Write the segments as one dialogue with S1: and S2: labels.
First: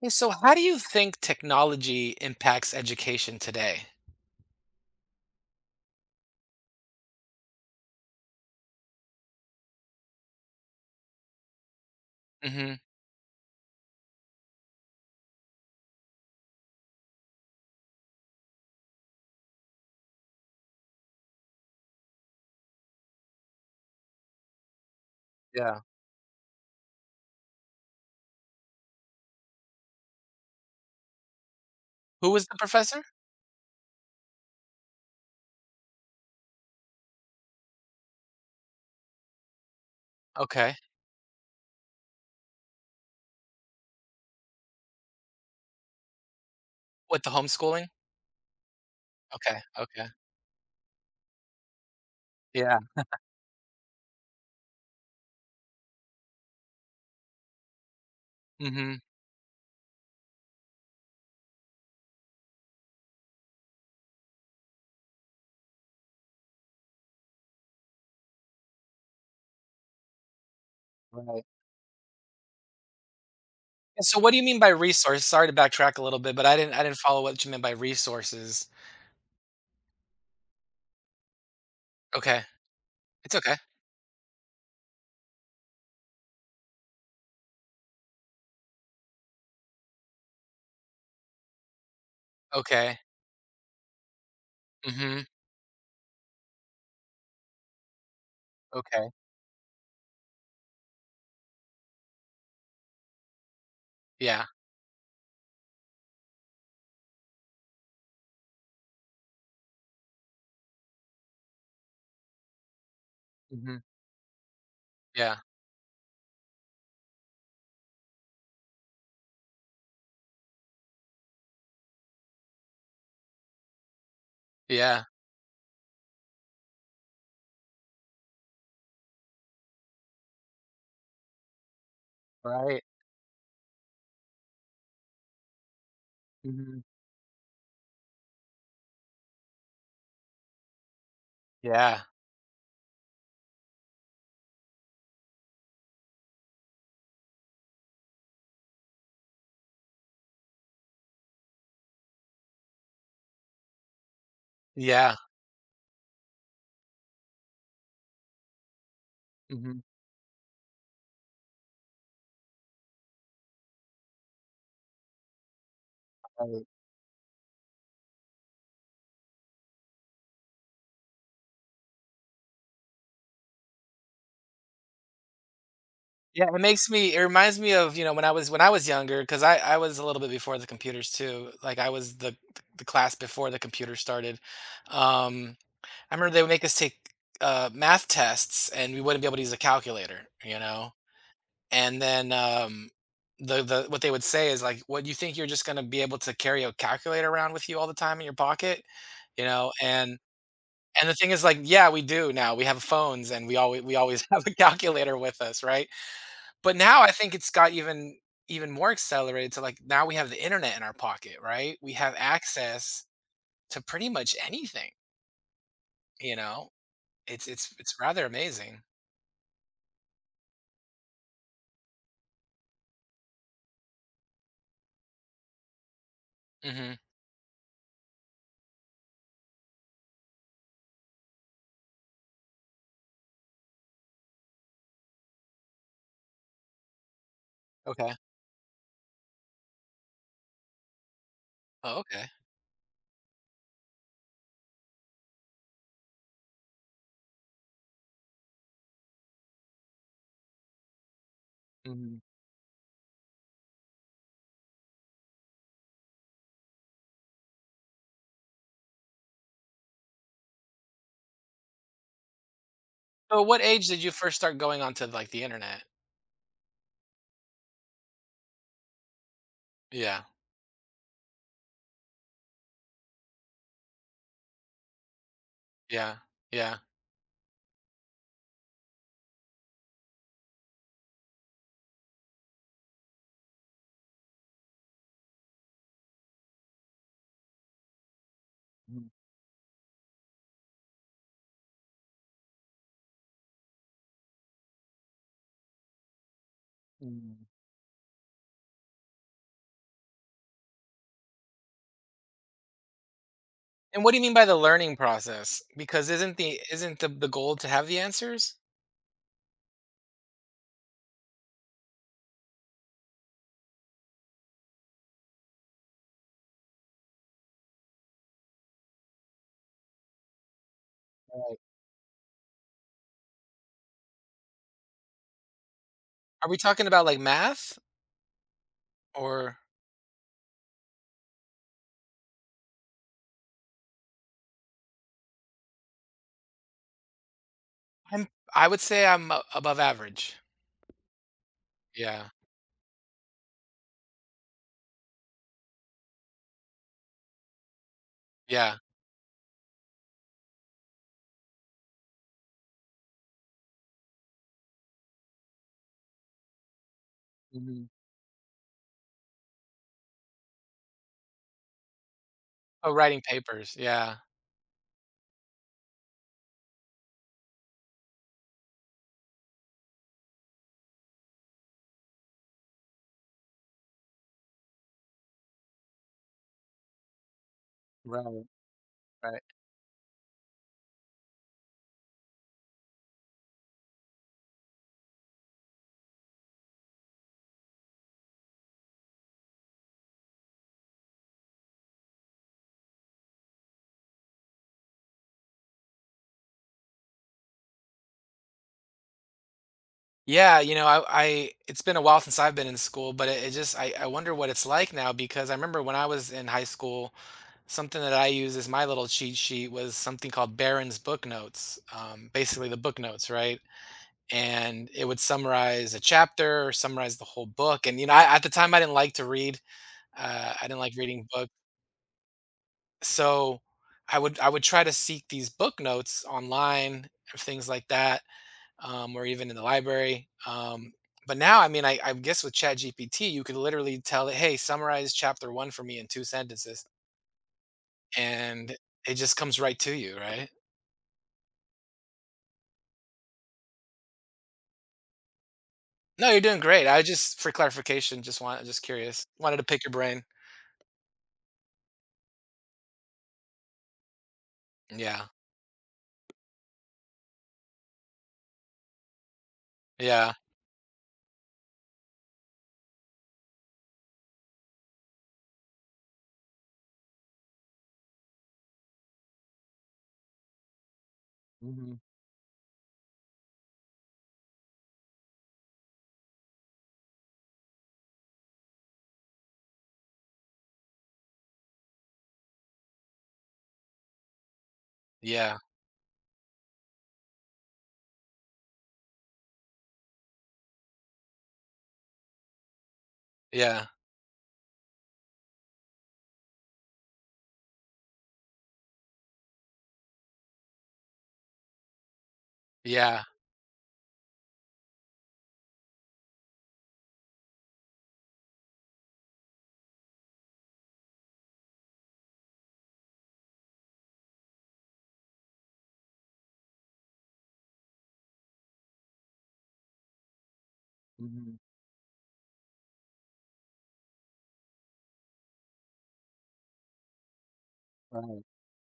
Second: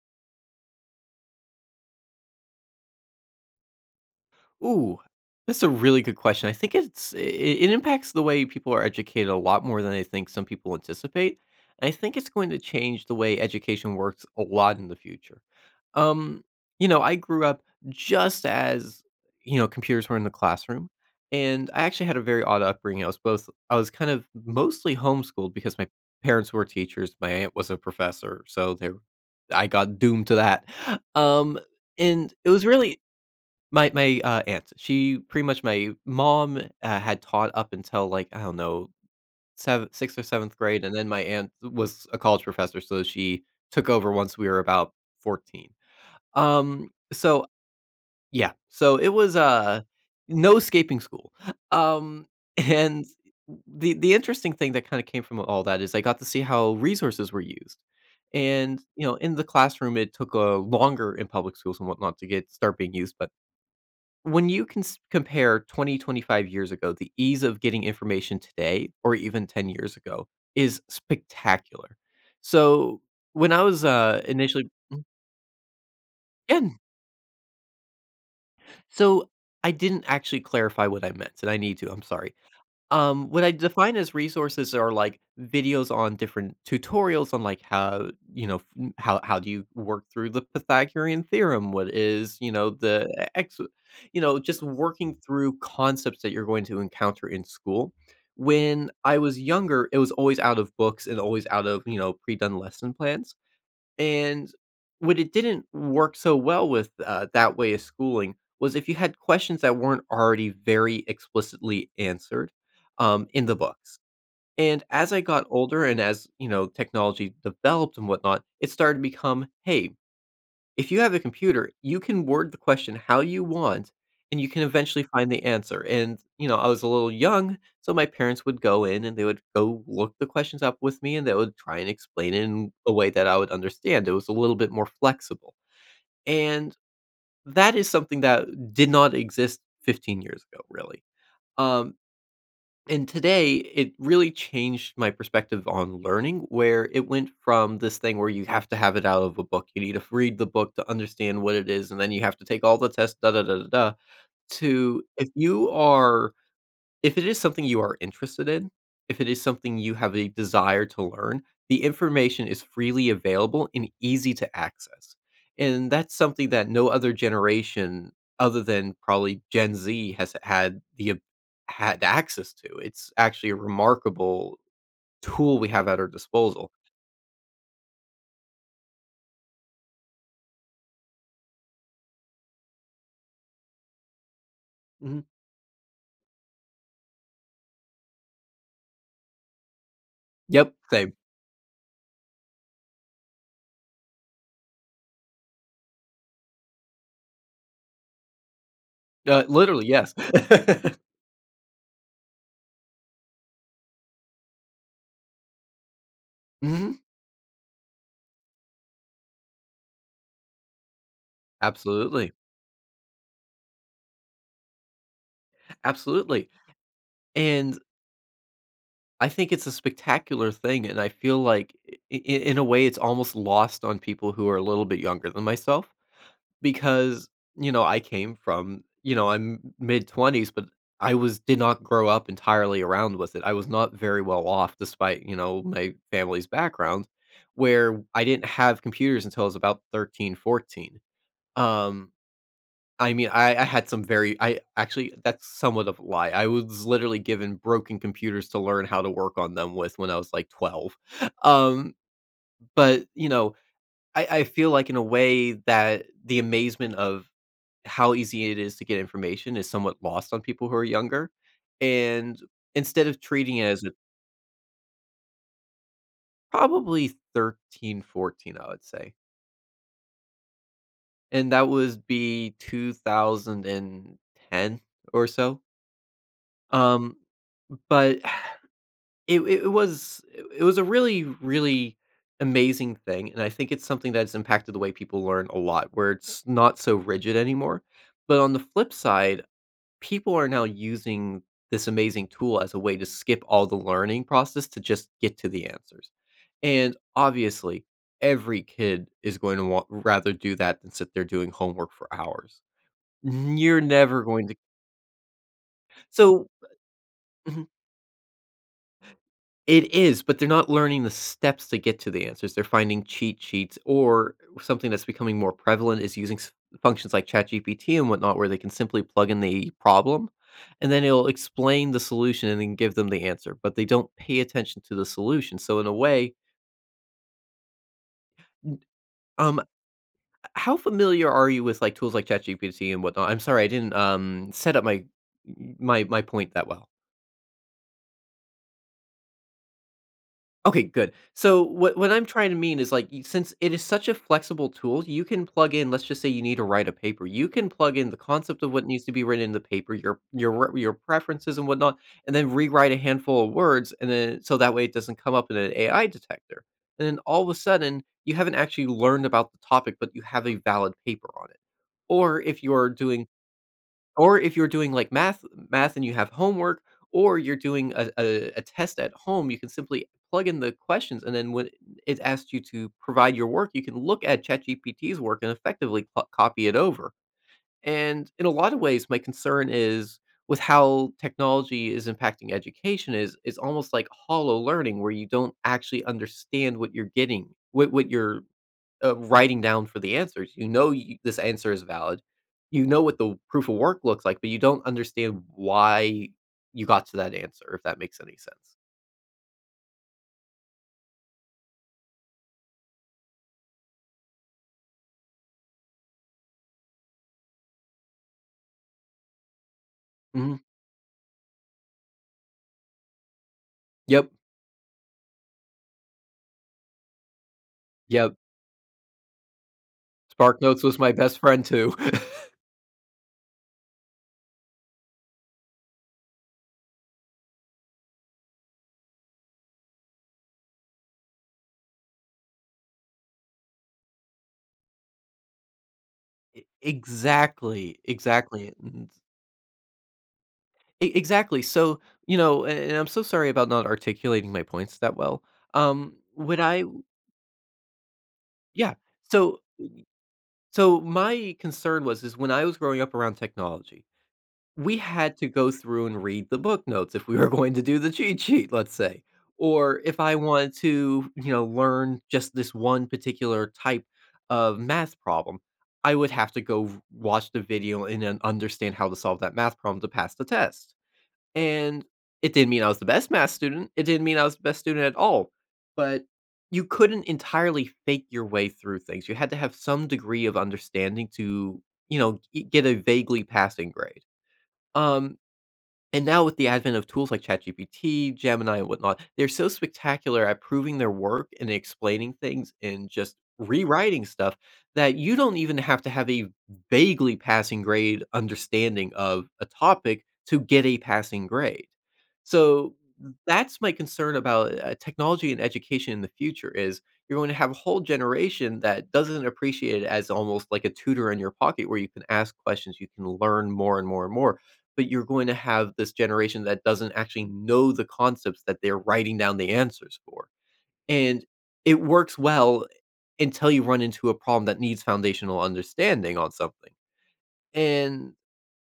S1: Yeah, so, how do you think technology impacts education today?
S2: Ooh, that's a really good question. I think it impacts the way people are educated a lot more than I think some people anticipate. I think it's going to
S1: Hmm.
S2: change the way education works a lot in the future. Um, you know, I grew up just as you know computers were in the classroom, and I actually had a very odd upbringing. I was kind of mostly homeschooled because
S1: Yeah.
S2: my parents were teachers, my aunt was a professor, so there I got doomed to that. Um,
S1: Who
S2: and
S1: was
S2: it
S1: the
S2: was really
S1: professor?
S2: my aunt, she pretty much my mom, had taught up until, like, I don't know, sev or 7th
S1: Okay.
S2: grade, and then my aunt was a college professor, so she took over once we were about 14. Um,
S1: With the
S2: so
S1: homeschooling?
S2: yeah, so it was,
S1: Okay. Okay.
S2: no escaping school. Um,
S1: Yeah.
S2: and the interesting thing that kinda came from all that is I got to see how resources were used. And,
S1: Hmm.
S2: you know, in the classroom, it took, a longer in public schools and whatnot to get start being used, but when you can compare 20, 25 years ago the ease of getting information today or even 10 years ago is
S1: Right.
S2: spectacular. so when i was
S1: And so,
S2: uh
S1: what do you mean by
S2: initially
S1: resource? Sorry to backtrack a little bit, but I didn't.
S2: and
S1: I didn't follow what you meant by resources.
S2: so I didn't actually clarify what I meant and I need to I'm sorry.
S1: Okay. It's
S2: What I
S1: okay.
S2: define as resources are, like, videos on different tutorials on, like, how you know, f how do you work through the Pythagorean theorem? What is, you know, the
S1: Okay.
S2: e ex you know, just working
S1: Hmm.
S2: through concepts that you're going to encounter in school. When
S1: Okay.
S2: I was younger, it was always out of books and always out of, you know, pre-done lesson plans.
S1: Yeah.
S2: And what it didn't work so well with, that way of schooling was if you had questions that weren't already very explicitly answered, in the
S1: Hmm.
S2: books. And as I
S1: Yeah.
S2: got older and as, you know, technology developed and whatnot, it started to become, "Hey, if you have a computer, you can word the question how you want, and you can eventually
S1: Yeah.
S2: find the answer," and, you know, I was a little young, so my parents would go in, and they would go look the questions up with me, and they would try and explain it in
S1: Right.
S2: a way that I would understand. It was a little bit more flexible, and
S1: Hmm.
S2: that is something that did not exist 15 years ago, really. Um
S1: Yeah.
S2: and today, it really changed my perspective on learning, where it went from this thing where you have to have it out of a book. You need to read the book to understand what it is, and then you have to take all the tests, da da da da da. To
S1: Yeah.
S2: if you are if it is something you are interested in, if it is something
S1: Hmm.
S2: you have a desire to learn, the information is freely available and easy to access. And that's something
S1: Right.
S2: that no other generation other than probably Gen Z has had access to. It's actually a remarkable tool we have at our
S1: Yeah,
S2: disposal.
S1: it reminds me of, when I was younger because I was a little bit before the computers too. Like I was the class before the computer started.
S2: Mhm.
S1: Um, I remember they would make us take math tests and we wouldn't be able to use a calculator, you
S2: Yep,
S1: know?
S2: same.
S1: And then the what they would say is like, what you think you're just gonna be able to carry a calculator around with you all the time in your pocket, you know?
S2: Literally, yes.
S1: And the thing is like, yeah, we do now. We have phones and we always have a calculator with us, right? But
S2: Mhm.
S1: now I think it's got even more accelerated to, like, now we have the internet in our pocket, right? We have
S2: Absolutely.
S1: access to pretty much anything, you
S2: Absolutely.
S1: know? It's it's
S2: And
S1: it's rather amazing.
S2: I think it's a spectacular thing, and I feel like I in a way it's almost lost on people who are a little bit younger than myself
S1: Mhm.
S2: because, you know, I came from, you know, I'm mid-20s, but I was did not grow up entirely around with it. I was not very well off despite, you know, my family's background where
S1: Okay.
S2: I didn't have computers until I was about 13, 14.
S1: Oh,
S2: Um,
S1: okay.
S2: I mean, I had some very I actually, that's somewhat of a lie. I was literally given broken computers to learn how to work on them with when I was, like, 12. Um,
S1: Mhm.
S2: but, you know, I feel like in a way that the amazement of how easy it is to get information is somewhat lost on people who are younger, and instead of
S1: So
S2: treating
S1: what
S2: it as
S1: age
S2: a
S1: did you first start going onto, like, the internet?
S2: probably 13, 14, I would say,
S1: Yeah.
S2: and that would be 2010 or so,
S1: Yeah. Yeah.
S2: um, but it was it was a really, really amazing thing, and I think it's something that's impacted the way people learn a lot, where it's not so rigid anymore. But on the flip
S1: Mm,
S2: side, people are now using this amazing tool as a way to skip all the learning process to just get to the answers. And
S1: mm.
S2: obviously, every kid is going to want rather do that than sit there doing homework for hours. You're
S1: And what do you
S2: never
S1: mean by
S2: going
S1: the
S2: to
S1: learning process? Because isn't
S2: so
S1: the isn't the the goal
S2: Mhm.
S1: to have the answers?
S2: It is, but they're not learning the steps to get to the answers. They're finding cheat sheets or something that's becoming more prevalent is using functions like ChatGPT and whatnot, where they can simply plug in the problem and then it'll
S1: Right.
S2: explain the solution and then give them the answer, but they don't pay attention to the solution. So, in a way,
S1: Are we talking about, like, math?
S2: n-
S1: Or
S2: um, how familiar are you with like tools like ChatGPT and whatnot? I'm sorry, I didn't set up my my point that well.
S1: I'm I would say I'm a above average.
S2: Okay, good. So what I'm
S1: Yeah.
S2: trying to mean is like since it is such a flexible tool, you can plug in. Let's just say you need to write a paper. You can plug in the concept of
S1: Yeah.
S2: what needs to be written in the paper, your your your preferences and whatnot, and then rewrite a handful of words, and then so that way it doesn't come up in an AI detector. And then all of a
S1: Mhm.
S2: sudden, you haven't actually learned about the topic, but you have a valid paper on it. Or if you're
S1: Oh, writing
S2: doing
S1: papers, yeah.
S2: or if you're doing, like, math and you have homework, or you're doing a test at home, you can simply plug in the questions, and then when it asks you to provide your work, you can look at ChatGPT's work and effectively co copy it over. And
S1: Right,
S2: in a lot of ways, my
S1: right.
S2: concern is with how technology is impacting education is almost like hollow learning where you don't actually understand what you're getting, what you're writing down for the answers. You know this answer is valid. You know what the proof of work looks like, but you don't understand why you got to that answer, if that makes any sense.
S1: Yeah, I it's been a while since I've been in school, but it just I wonder what it's like now because I remember when I was in high school, something that I used as my little cheat sheet was something called
S2: Mhm.
S1: Barron's Book Notes, basically the book notes, right?
S2: Yep.
S1: And it would summarize a chapter or summarize the whole book, and, you know, I
S2: Yep.
S1: at the time, I didn't like to read,
S2: Spark
S1: I didn't
S2: Notes
S1: like
S2: was my
S1: reading
S2: best
S1: books,
S2: friend too.
S1: so I would try to seek these book notes online or things like that or even in the library. But now, I mean, I guess with ChatGPT, you could literally tell it, "Hey, summarize chapter one for me in two
S2: E
S1: sentences,"
S2: Exactly, exactly,
S1: and
S2: and
S1: it just comes right to you, right?
S2: E exactly. So, you know, a and I'm so sorry about not articulating my points that well.
S1: No, you're doing
S2: When I
S1: great. I just, for clarification, just want, just
S2: Yeah.
S1: curious, wanted
S2: So
S1: to pick your brain.
S2: so my concern was is when I was growing up around technology we
S1: Yeah,
S2: had to go through and read the book notes if we were going to do the cheat sheet, let's say. Or if
S1: yeah.
S2: I wanted to, you know, learn just this one particular type of math problem, I would have to go watch the video and then understand how to solve that math problem to pass the test.
S1: Hmm.
S2: And it didn't mean I was the best math student. It didn't mean I was the best student at all. But you couldn't entirely fake your way through things. You had to have some degree of understanding to, you know, get a vaguely passing grade. Um,
S1: Yeah,
S2: and now with the advent of tools like ChatGPT, Gemini, and whatnot, they're so spectacular at proving their work and explaining things and just
S1: yeah,
S2: rewriting stuff that you don't even have to have a vaguely passing grade understanding of a topic to get a passing grade. So
S1: yeah.
S2: that's my concern about technology and education in the future is you're going to have a whole generation that doesn't appreciate it as almost like a tutor in your pocket where you can ask questions, you can learn more and more and more, but you're going to have this generation that doesn't actually know the concepts that they're writing down the answers for. And
S1: Hmm.
S2: it works well until you run into a problem that needs foundational understanding on something. And
S1: Right,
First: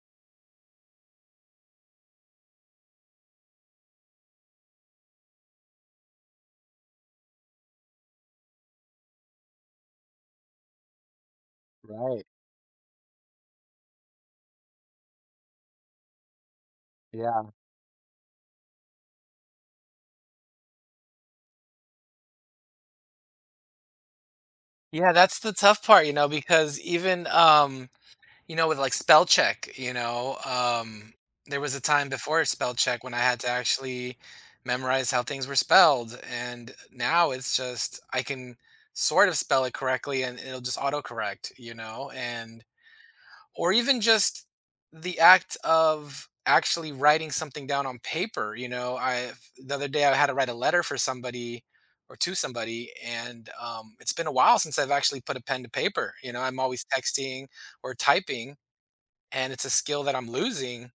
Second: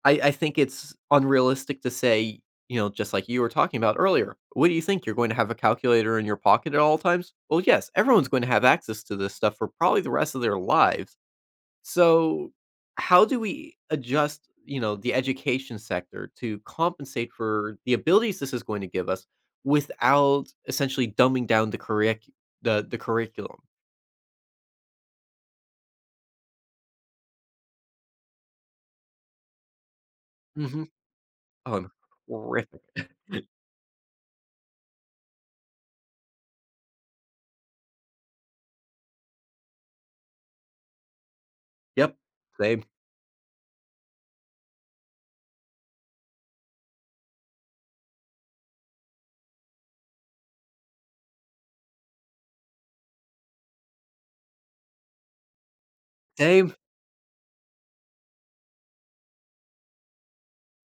S2: I think it's unrealistic to say, you know, just like you were talking about earlier, what do you think? You're going to have a calculator in your pocket at all times? Well, yes, everyone's going to have access to this stuff for probably the rest of their lives.
S1: right.
S2: So, how do we adjust, you know, the education sector to compensate
S1: Yeah.
S2: for the abilities this is going to give us without essentially dumbing down the curriculum?
S1: Yeah, that's the tough part, because even with, like, spell check, you know,
S2: Hmm.
S1: um, there was a
S2: Oh,
S1: time before spell
S2: horrific.
S1: check when I had to actually memorize how things were spelled, and now it's just I can sort of spell it correctly and it'll just autocorrect, you know,
S2: Yep.
S1: and
S2: Same.
S1: or even just the act of actually writing something down on paper, you know, I the other day I had to write a letter for somebody or to somebody, and, it's been a while since I've actually put a pen to paper, I'm
S2: Same.
S1: always texting or typing, and it's a skill that I'm losing.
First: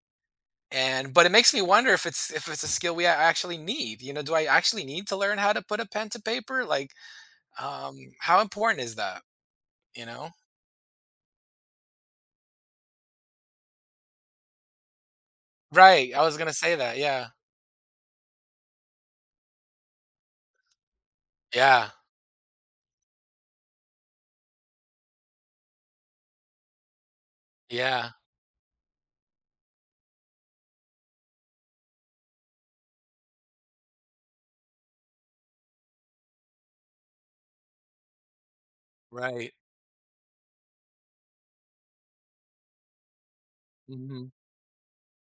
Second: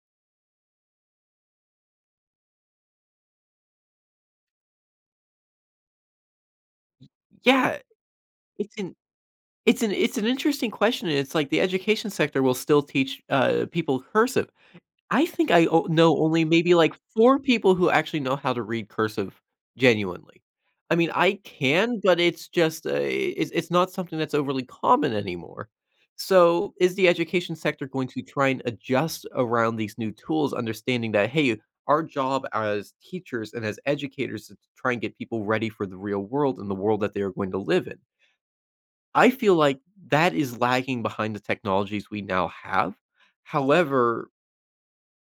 S1: And but it makes me wonder if it's a skill we actually need. Do I actually need to learn how to put a pen to paper? Like,
S2: Yeah.
S1: how
S2: It's
S1: important
S2: an
S1: is that? You
S2: it's an
S1: know,
S2: interesting question. And It's like the education sector will still teach people cursive, I think I o
S1: right?
S2: know
S1: I was
S2: only
S1: gonna say
S2: maybe, like,
S1: that. Yeah,
S2: 4 people who actually know how to read cursive genuinely. I mean, I
S1: yeah,
S2: can, but it's just, it's not something that's overly common anymore. So, is the education sector going
S1: yeah.
S2: to try and adjust around these new tools, understanding that, "Hey, our job as teachers and as educators is to try and get people ready for the real world and the world that they are going to live in." I
S1: Right.
S2: feel like that is lagging behind the technologies we now have.
S1: Hmm.
S2: However,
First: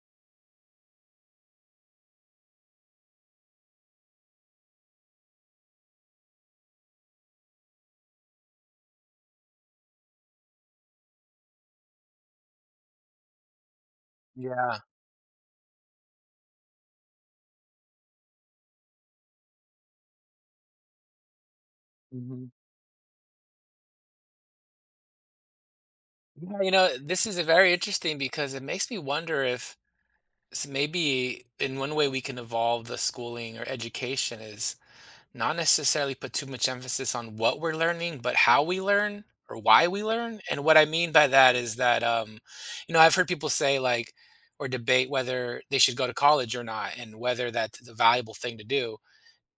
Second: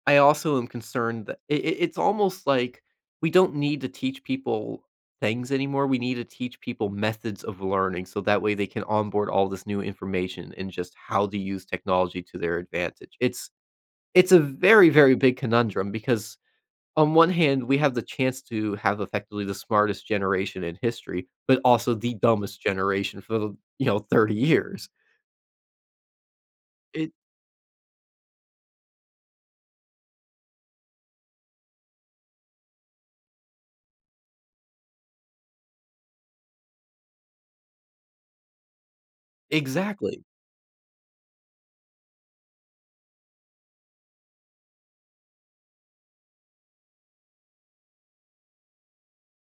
S2: I also am concerned that it's almost like we don't need to teach people things anymore. We need to teach people methods of learning so that way they can onboard all this new information and just how to use technology to their advantage. It's a
S1: Yeah.
S2: very, very big conundrum because on one hand, we have the chance to have effectively the smartest generation in history, but also the
S1: Hmm.
S2: dumbest generation for the 30 years.
S1: Yeah.
S2: It.
S1: This is a very interesting because it makes me wonder if maybe in one way we can evolve the schooling or education is not necessarily put too much emphasis on what we're learning, but how we learn or why we
S2: Exactly.
S1: learn. And what I mean by that is that, I've heard people say like, or debate whether they should go to college or not and whether that's a valuable thing to do.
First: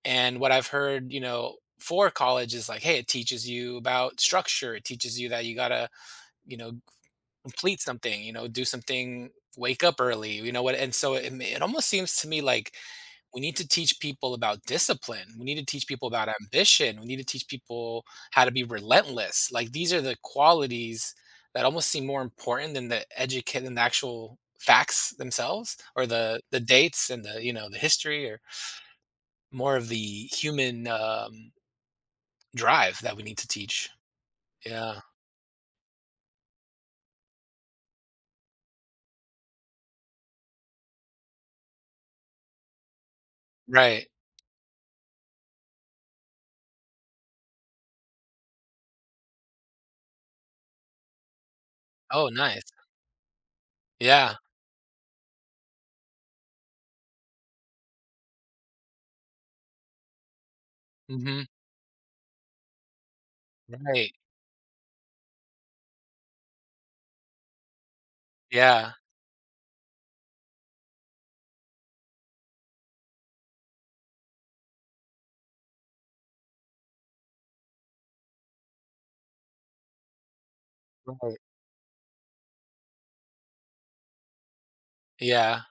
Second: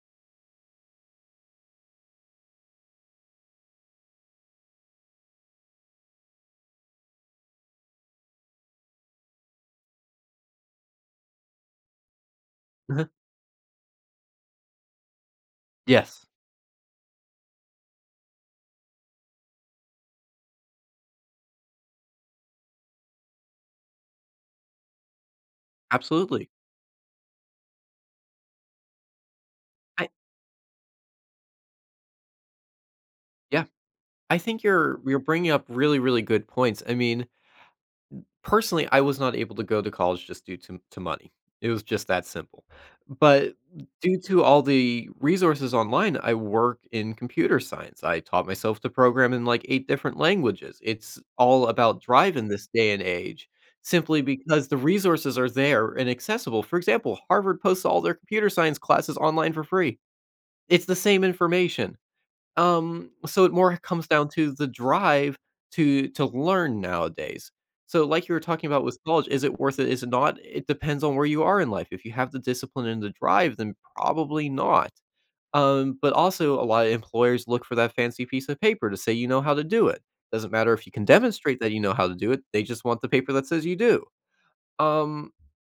S1: And what I've heard, for college is like, hey, it teaches you about structure. It teaches you that you got to, you know, complete something, do something, wake up early, you know what and so it almost seems to me like
S2: uh
S1: we need to teach people about discipline, we need to teach people
S2: Yes,
S1: about ambition, we need to teach people how to be relentless, like these are the qualities that almost seem more important than the educate than the actual facts themselves or the
S2: absolutely.
S1: the dates and the you know the history or more of
S2: I,
S1: the human drive that we need to
S2: yeah.
S1: teach.
S2: I think you're
S1: Yeah.
S2: you're bringing up really, really good points. I mean, personally, I was not able to go to college just due to money. It was just that simple. But
S1: Right.
S2: due to all the resources online, I work in computer science. I taught myself to program in like eight different languages. It's all about
S1: Oh,
S2: drive in
S1: nice.
S2: this day and age, simply
S1: Yeah.
S2: because the resources are there and accessible. For example, Harvard posts all their computer science classes online for free. It's the same
S1: Hmm.
S2: information, so it more comes
S1: Right.
S2: down to the drive to learn nowadays. So like you were talking about
S1: Yeah.
S2: with college, is it worth it? Is it not? It depends on where you are in life. If you have the discipline and the drive, then probably not. But also a lot of employers look for that fancy piece of paper to say you know how to do it. Doesn't matter if you can
S1: Right.
S2: demonstrate that you know how to do it, they just want the paper that says you do. Um
S1: Yeah.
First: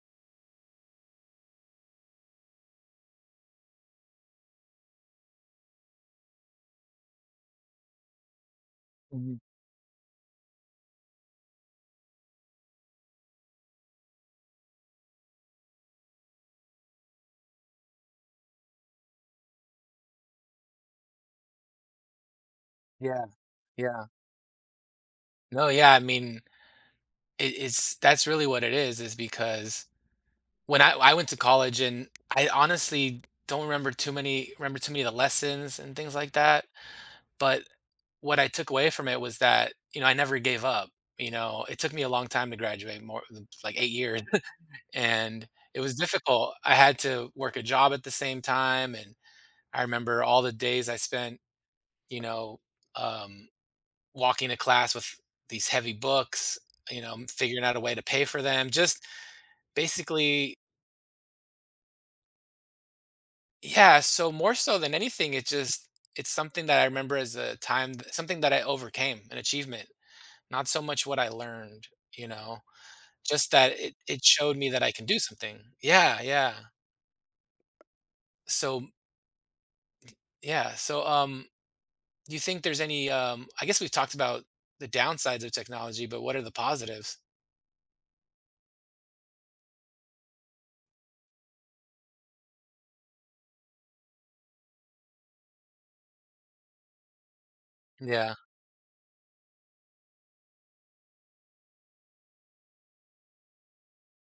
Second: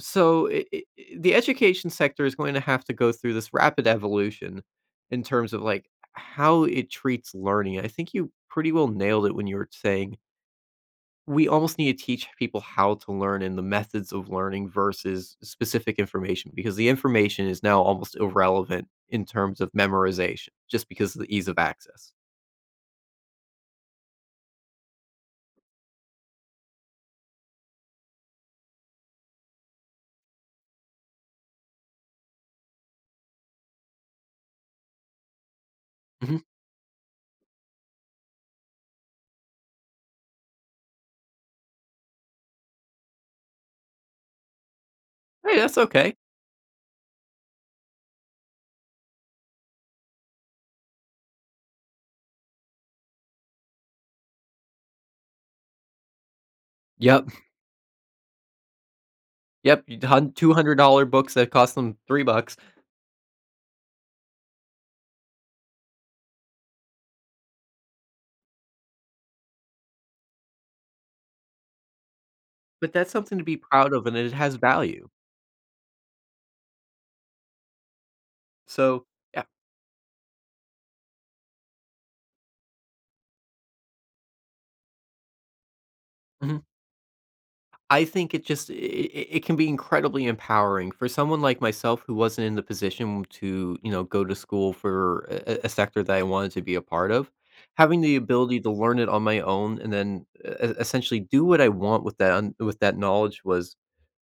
S2: so I the education sector is going to have to go through this rapid evolution in terms of, like, how it treats learning. I think you pretty well nailed it
S1: Mhm.
S2: when you were saying we almost need to teach people how to learn and the methods of learning versus specific information because the information is now almost irrelevant in terms of memorization just because of the ease of access.
S1: Yeah. Yeah. No, yeah, I mean, it, it's that's really what it is because when I went to college and I honestly don't remember too many of the lessons and things like
S2: Mhm.
S1: that. But what I took away from it was that, I never gave up. It took me a long time to graduate, more than like 8 years. And
S2: Hey, that's
S1: it was
S2: okay.
S1: difficult. I had to work a job at the same time. And I remember all the days I spent, you know, um walking to class with these heavy books,
S2: Yep,
S1: figuring out a way to pay for them. Just
S2: yep,
S1: basically,
S2: $200 books that cost them 3 bucks,
S1: yeah. So more so than anything, it's something that I remember as a time, something that I overcame, an achievement. Not so much what I learned, you know,
S2: but that's something to
S1: just
S2: be
S1: that
S2: proud
S1: it
S2: of, and
S1: it
S2: it
S1: showed
S2: has
S1: me that I can
S2: value.
S1: do something. Yeah, yeah. So
S2: So, yeah.
S1: yeah. So do you think there's any? I guess we've talked about the downsides of technology, but what are the
S2: Mhm.
S1: positives?
S2: I think it just I it can be incredibly empowering for someone like myself who wasn't in the position to go to school for a sector that I wanted to be a part of. Having the
S1: Yeah,
S2: ability to learn it on my own and then essentially do what I want with that knowledge was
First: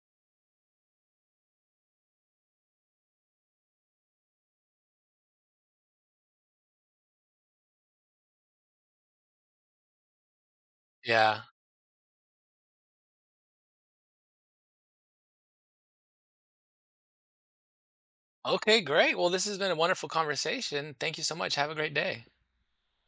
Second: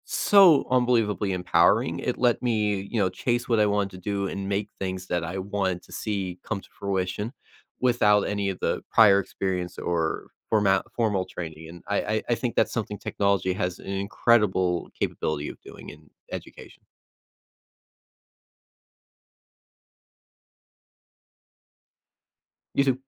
S2: so unbelievably empowering. It let me chase what I wanted to do and make things that I wanted to see come to fruition without any of the prior experience or formal
S1: yeah.
S2: training. And I think that's something technology has an incredible capability of doing in education.
S1: Okay, great. Well, this has been a wonderful conversation. Thank you so much. Have a great day.
S2: You too.